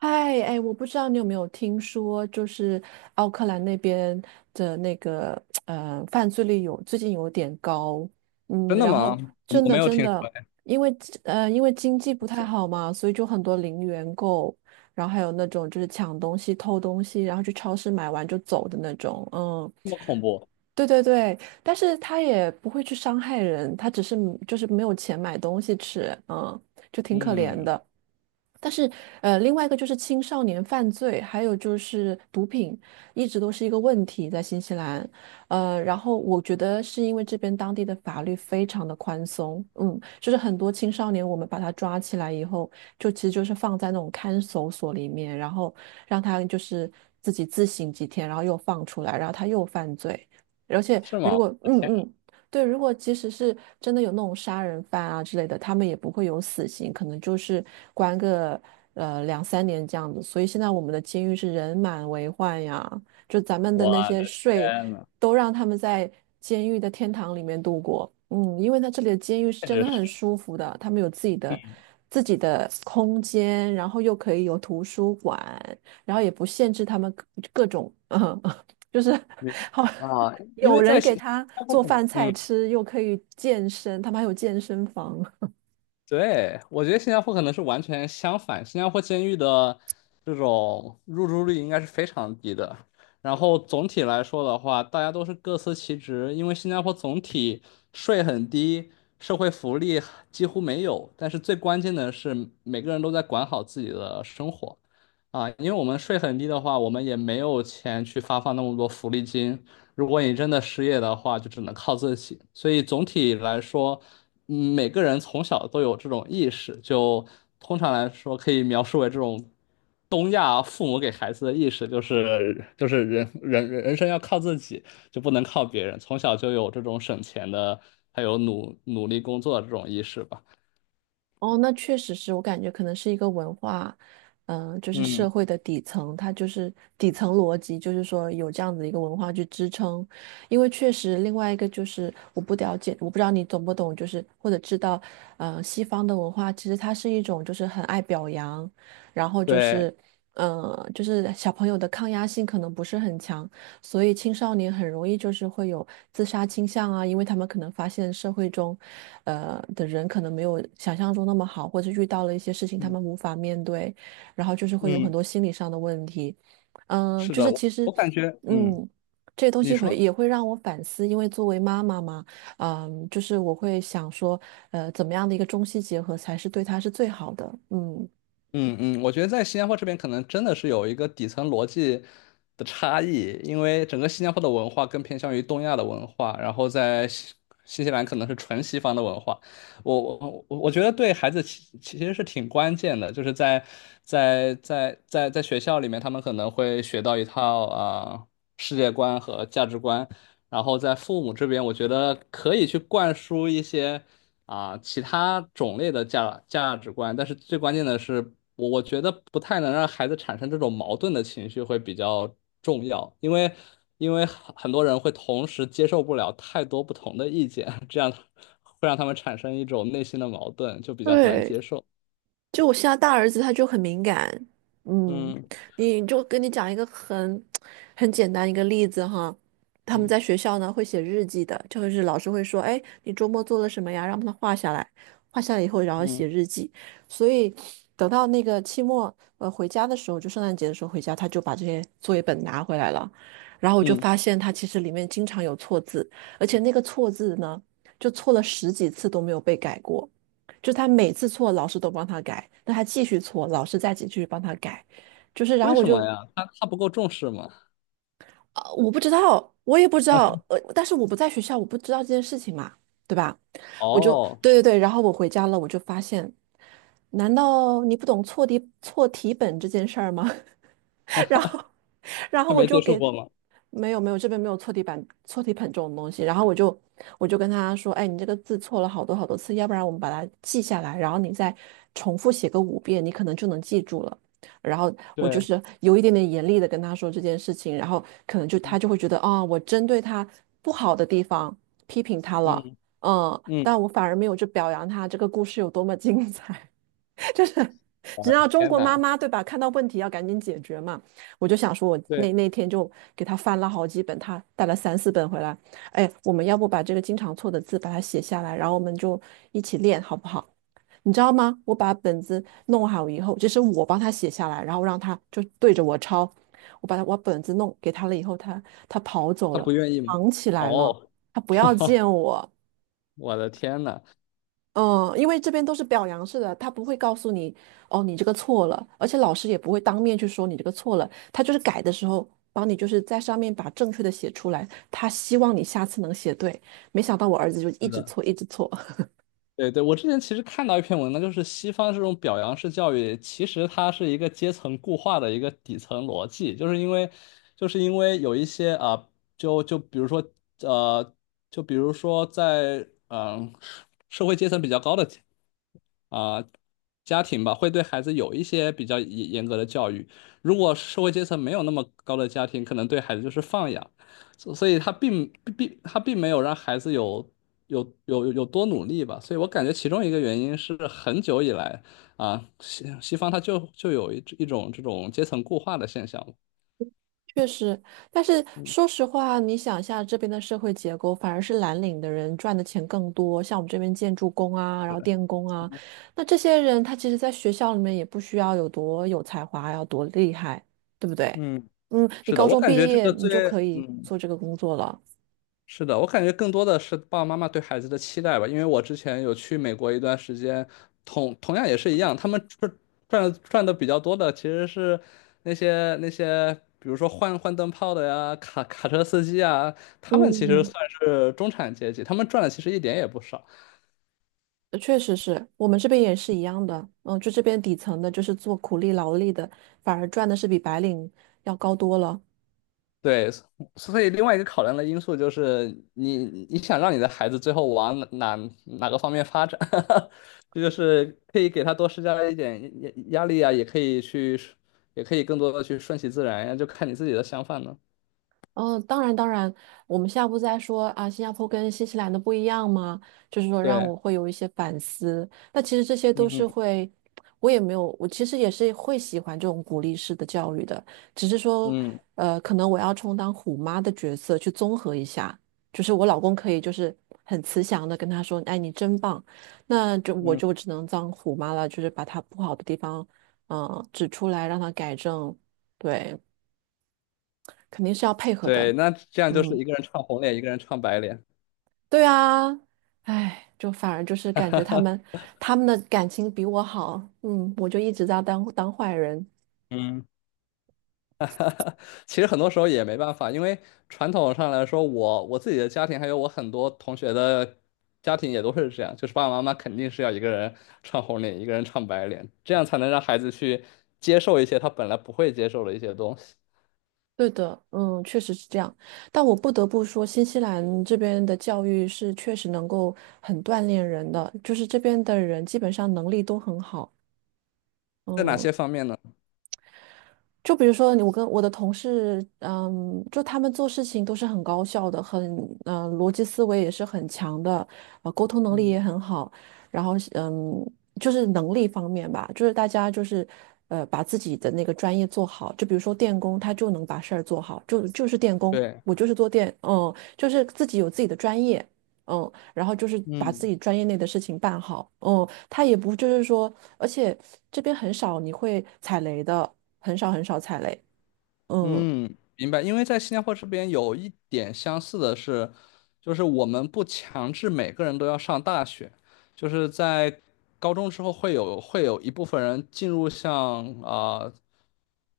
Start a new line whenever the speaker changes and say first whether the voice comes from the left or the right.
right: 哎哎，我不知道你有没有听说，就是奥克兰那边的那个犯罪率最近有点高，
left: 真的
right: 然
left: 吗？
right: 后
left: 我
right: 真
left: 我
right: 的
left: 没有
right: 真
left: 听说，
right: 的。
left: 哎，
right: 因为因为经济不太好嘛，所以就很多零元购，然后还有那种就是抢东西、偷东西，然后去超市买完就走的那种，嗯。
left: 这么恐怖？
right: 对对对，但是他也不会去伤害人，他只是就是没有钱买东西吃，就挺可怜
left: 嗯，
right: 的。但是，另外一个就是青少年犯罪，还有就是毒品，一直都是一个问题在新西兰。然后我觉得是因为这边当地的法律非常的宽松，就是很多青少年我们把他抓起来以后，就其实就是放在那种看守所里面，然后让他就是自己自省几天，然后又放出来，然后他又犯罪。而且
left: 是吗？
right: 如
left: 我
right: 果
left: 的
right: 嗯
left: 天啊，
right: 嗯，对，如果即使是真的有那种杀人犯啊之类的，他们也不会有死刑，可能就是关个2、3年这样子。所以现在我们的监狱是人满为患呀，就咱们的
left: 我
right: 那些
left: 的
right: 税
left: 天呐，
right: 都让他们在监狱的天堂里面度过。嗯，因为他这里的监狱是
left: 确
right: 真
left: 实
right: 的
left: 是，
right: 很舒服的，他们有自己的
left: 嗯，
right: 自己的空间，然后又可以有图书馆，然后也不限制他们各种，就是
left: 明
right: 好。
left: 白啊，因
right: 有
left: 为
right: 人
left: 在
right: 给
left: 新新
right: 他
left: 加坡
right: 做
left: 可能，
right: 饭菜
left: 嗯，
right: 吃，又可以健身，他们还有健身房。
left: 对，我觉得新加坡可能是完全相反，新加坡监狱的这种入住率应该是非常低的。然后总体来说的话，大家都是各司其职，因为新加坡总体税很低，社会福利几乎没有，但是最关键的是每个人都在管好自己的生活啊，因为我们税很低的话，我们也没有钱去发放那么多福利金，如果你真的失业的话，就只能靠自己。所以总体来说，嗯，每个人从小都有这种意识，就通常来说可以描述为这种东亚父母给孩子的意识，就是人生要靠自己，就不能靠别人。从小就有这种省钱的，还有努力工作的这种意识吧。
right: 哦，那确实是我感觉可能是一个文化，就是社
left: 嗯，
right: 会的底层，它就是底层逻辑，就是说有这样子一个文化去支撑。因为确实，另外一个就是我不了解，我不知道你懂不懂，就是或者知道，西方的文化其实它是一种就是很爱表扬，然后就
left: 对，
right: 是。就是小朋友的抗压性可能不是很强，所以青少年很容易就是会有自杀倾向啊，因为他们可能发现社会中的人可能没有想象中那么好，或者遇到了一些事情他
left: 嗯
right: 们无法面对，然后就是会有很
left: 嗯，
right: 多心理上的问题。
left: 是
right: 就
left: 的，
right: 是
left: 我
right: 其实，
left: 我感觉，嗯，
right: 嗯，这些东
left: 你
right: 西
left: 说。
right: 会也会让我反思，因为作为妈妈嘛，就是我会想说，怎么样的一个中西结合才是对他是最好的，嗯。
left: 嗯嗯，我觉得在新加坡这边可能真的是有一个底层逻辑的差异，因为整个新加坡的文化更偏向于东亚的文化，然后在新西兰可能是纯西方的文化。我觉得对孩子其实是挺关键的，就是在学校里面，他们可能会学到一套世界观和价值观，然后在父母这边，我觉得可以去灌输一些。啊，其他种类的价值观，但是最关键的是，我觉得不太能让孩子产生这种矛盾的情绪会比较重要，因为因为很多人会同时接受不了太多不同的意见，这样会让他们产生一种内心的矛盾，就比较难
right: 对，
left: 接受。
right: 就我现在大儿子他就很敏感，嗯，
left: 嗯
right: 你就跟你讲一个很简单一个例子哈。他们
left: 嗯
right: 在学校呢会写日记的，就是老师会说，哎，你周末做了什么呀？让他画下来，画下来以后然后
left: 嗯
right: 写日记，所以等到那个期末回家的时候，就圣诞节的时候回家，他就把这些作业本拿回来了，然后我就
left: 嗯，
right: 发现他其实里面经常有错字，而且那个错字呢，就错了10几次都没有被改过。就他每次错，老师都帮他改，那他继续错，老师再继续帮他改，就是然后
left: 为
right: 我
left: 什么
right: 就
left: 呀？他不够重视吗？
right: 啊，我不知道，我也不知道，但是我不在学校，我不知道这件事情嘛，对吧？我就
left: 哦，
right: 对对对，然后我回家了，我就发现，难道你不懂错题本这件事儿吗？然后，然后
left: 他
right: 我
left: 没
right: 就
left: 接受
right: 给他。
left: 过吗？
right: 没有没有，这边没有错题板、错题本这种东西。然后我就跟他说，哎，你这个字错了好多好多次，要不然我们把它记下来，然后你再重复写个5遍，你可能就能记住了。然后我就
left: 对，
right: 是有一点点严厉的跟他说这件事情，然后可能就
left: 嗯
right: 他就会觉得，啊、我针对他不好的地方批评他了，
left: 嗯嗯，
right: 但我反而没有去表扬他这个故事有多么精彩。就是
left: 我
right: 只
left: 的
right: 要中
left: 天
right: 国妈
left: 哪，
right: 妈对吧，看到问题要赶紧解决嘛。我就想说，我
left: 对，
right: 那天就给他翻了好几本，他带了3、4本回来。哎，我们要不把这个经常错的字把它写下来，然后我们就一起练，好不好？你知道吗？我把本子弄好以后，这是我帮他写下来，然后让他就对着我抄。我把本子弄给他了以后，他跑走
left: 他
right: 了，
left: 不愿意吗？
right: 藏起来了，
left: 哦。
right: 他不要见 我。
left: 我的天呐，
right: 嗯，因为这边都是表扬式的，他不会告诉你哦，你这个错了，而且老师也不会当面去说你这个错了，他就是改的时候帮你就是在上面把正确的写出来，他希望你下次能写对。没想到我儿子就一
left: 是
right: 直
left: 的，
right: 错，一直错。
left: 对对，我之前其实看到一篇文章，就是西方这种表扬式教育，其实它是一个阶层固化的一个底层逻辑，就是因为，就是因为有一些就比如说呃，就比如说在社会阶层比较高的啊、家庭吧，会对孩子有一些比较严格的教育。如果社会阶层没有那么高的家庭，可能对孩子就是放养。所以他并没有让孩子有多努力吧，所以我感觉其中一个原因是很久以来啊，西方它就有一种这种阶层固化的现象。
right: 确实，但是说实话，你想一下这边的社会结构，反而是蓝领的人赚的钱更多，像我们这边建筑工啊，然后电工啊，那这些人他其实在学校里面也不需要有多有才华，要多厉害，对不对？
left: 嗯，
right: 你
left: 是的，
right: 高
left: 我
right: 中
left: 感觉
right: 毕
left: 这
right: 业
left: 个
right: 你就
left: 最
right: 可以
left: 嗯
right: 做这个工作了。
left: 是的，我感觉更多的是爸爸妈妈对孩子的期待吧，因为我之前有去美国一段时间，同样也是一样，他们赚的比较多的其实是那些，比如说换灯泡的呀，卡车司机啊，他们其实
right: 嗯，
left: 算是中产阶级，他们赚的其实一点也不少。
right: 确实是我们这边也是一样的。嗯，就这边底层的，就是做苦力劳力的，反而赚的是比白领要高多了。
left: 对，所以另外一个考量的因素就是你想让你的孩子最后往哪个方面发展，这就是可以给他多施加一点压力啊，也可以去，也可以更多的去顺其自然呀，就看你自己的想法呢。
right: 嗯，当然当然，我们下步再说啊，新加坡跟新西兰的不一样吗？就是说让
left: 对，
right: 我会有一些反思。那其实这些都
left: 嗯
right: 是
left: 嗯
right: 会，我也没有，我其实也是会喜欢这种鼓励式的教育的，只是说，
left: 嗯
right: 可能我要充当虎妈的角色去综合一下，就是我老公可以就是很慈祥的跟他说，哎，你真棒，那就我
left: 嗯，
right: 就只能当虎妈了，就是把他不好的地方，嗯、指出来让他改正，对，肯定是要配合的，
left: 对，那这样就是
right: 嗯。
left: 一个人唱红脸，一个人唱白脸。
right: 对啊，哎，就反而就是感觉他们的感情比我好，我就一直在当坏人。
left: 嗯。其实很多时候也没办法，因为传统上来说，我自己的家庭还有我很多同学的家庭也都是这样，就是爸爸妈妈肯定是要一个人唱红脸，一个人唱白脸，这样才能让孩子去接受一些他本来不会接受的一些东西。
right: 对的，确实是这样。但我不得不说，新西兰这边的教育是确实能够很锻炼人的，就是这边的人基本上能力都很好，
left: 在哪
right: 嗯。
left: 些方面呢？
right: 就比如说你，我跟我的同事，就他们做事情都是很高效的，很，逻辑思维也是很强的，沟通能力
left: 嗯
right: 也很好，然后，就是能力方面吧，就是大家就是，把自己的那个专业做好，就比如说电工，他就能把事儿做好，就是电工。
left: 对。
right: 我就是做电，就是自己有自己的专业，然后就是把自
left: 嗯。
right: 己专业内的事情办好，他也不就是说。而且这边很少你会踩雷的，很少很少踩雷。嗯
left: 嗯，明白。因为在新加坡这边有一点相似的是，就是我们不强制每个人都要上大学，就是在高中之后会有一部分人进入像啊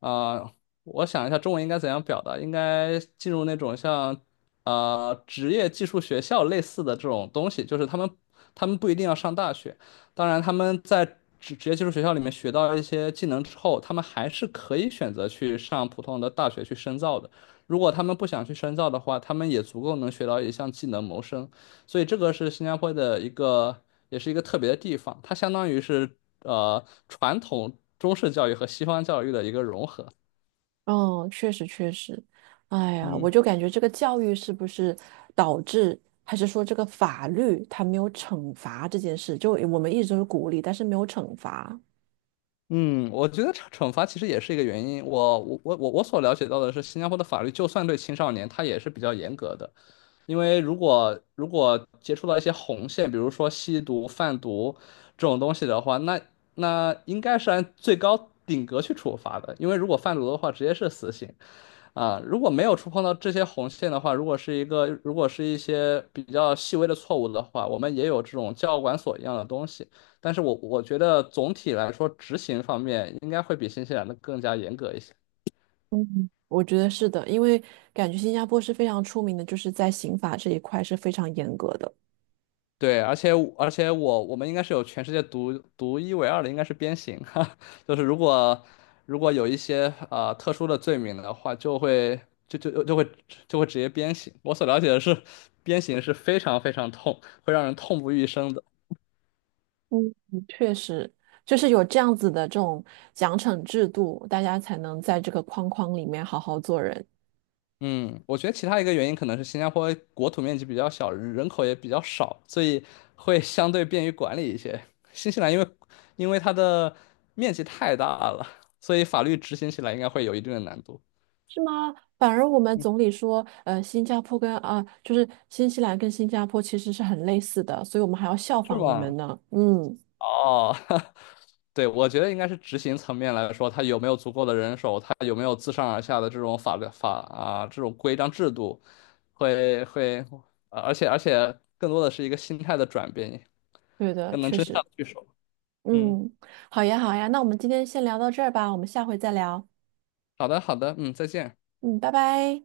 left: 啊、我想一下中文应该怎样表达，应该进入那种像职业技术学校类似的这种东西，就是他们不一定要上大学。当然，他们在职业技术学校里面学到一些技能之后，他们还是可以选择去上普通的大学去深造的。如果他们不想去深造的话，他们也足够能学到一项技能谋生。所以这个是新加坡的一个，也是一个特别的地方，它相当于是传统中式教育和西方教育的一个融合。
right: 嗯，确实确实，哎呀，我
left: 嗯。
right: 就感觉这个教育是不是导致，还是说这个法律它没有惩罚这件事？就我们一直都是鼓励，但是没有惩罚。
left: 嗯，我觉得惩罚其实也是一个原因。我所了解到的是，新加坡的法律就算对青少年，他也是比较严格的。因为如果接触到一些红线，比如说吸毒、贩毒这种东西的话，那那应该是按最高顶格去处罚的。因为如果贩毒的话，直接是死刑；啊，如果没有触碰到这些红线的话，如果是一些比较细微的错误的话，我们也有这种教管所一样的东西。但是我觉得总体来说，执行方面应该会比新西兰的更加严格一些。
right: 嗯，我觉得是的，因为感觉新加坡是非常出名的，就是在刑法这一块是非常严格的。
left: 对，而且我们应该是有全世界独一无二的，应该是鞭刑，哈，就是如果有一些特殊的罪名的话，就会就就就会就会直接鞭刑。我所了解的是，鞭刑是非常非常痛，会让人痛不欲生的。
right: 嗯，确实，就是有这样子的这种奖惩制度，大家才能在这个框框里面好好做人。
left: 嗯，我觉得其他一个原因可能是新加坡国土面积比较小，人口也比较少，所以会相对便于管理一些。新西兰因为它的面积太大了，所以法律执行起来应该会有一定的难度，
right: 是吗？反而我们总理说，新加坡跟啊、就是新西兰跟新加坡其实是很类似的，所以我们还要效
left: 是
right: 仿你们
left: 吗？
right: 呢。嗯，
left: 哦，对，我觉得应该是执行层面来说，它有没有足够的人手，它有没有自上而下的这种法律法啊这种规章制度，会会，啊，而且更多的是一个心态的转变，
right: 对的，
left: 更能
right: 确
left: 真相
right: 实。
left: 得去说。嗯，
right: 嗯，好呀，好呀，那我们今天先聊到这儿吧，我们下回再聊。
left: 好的，好的，嗯，再见。
right: 嗯，拜拜。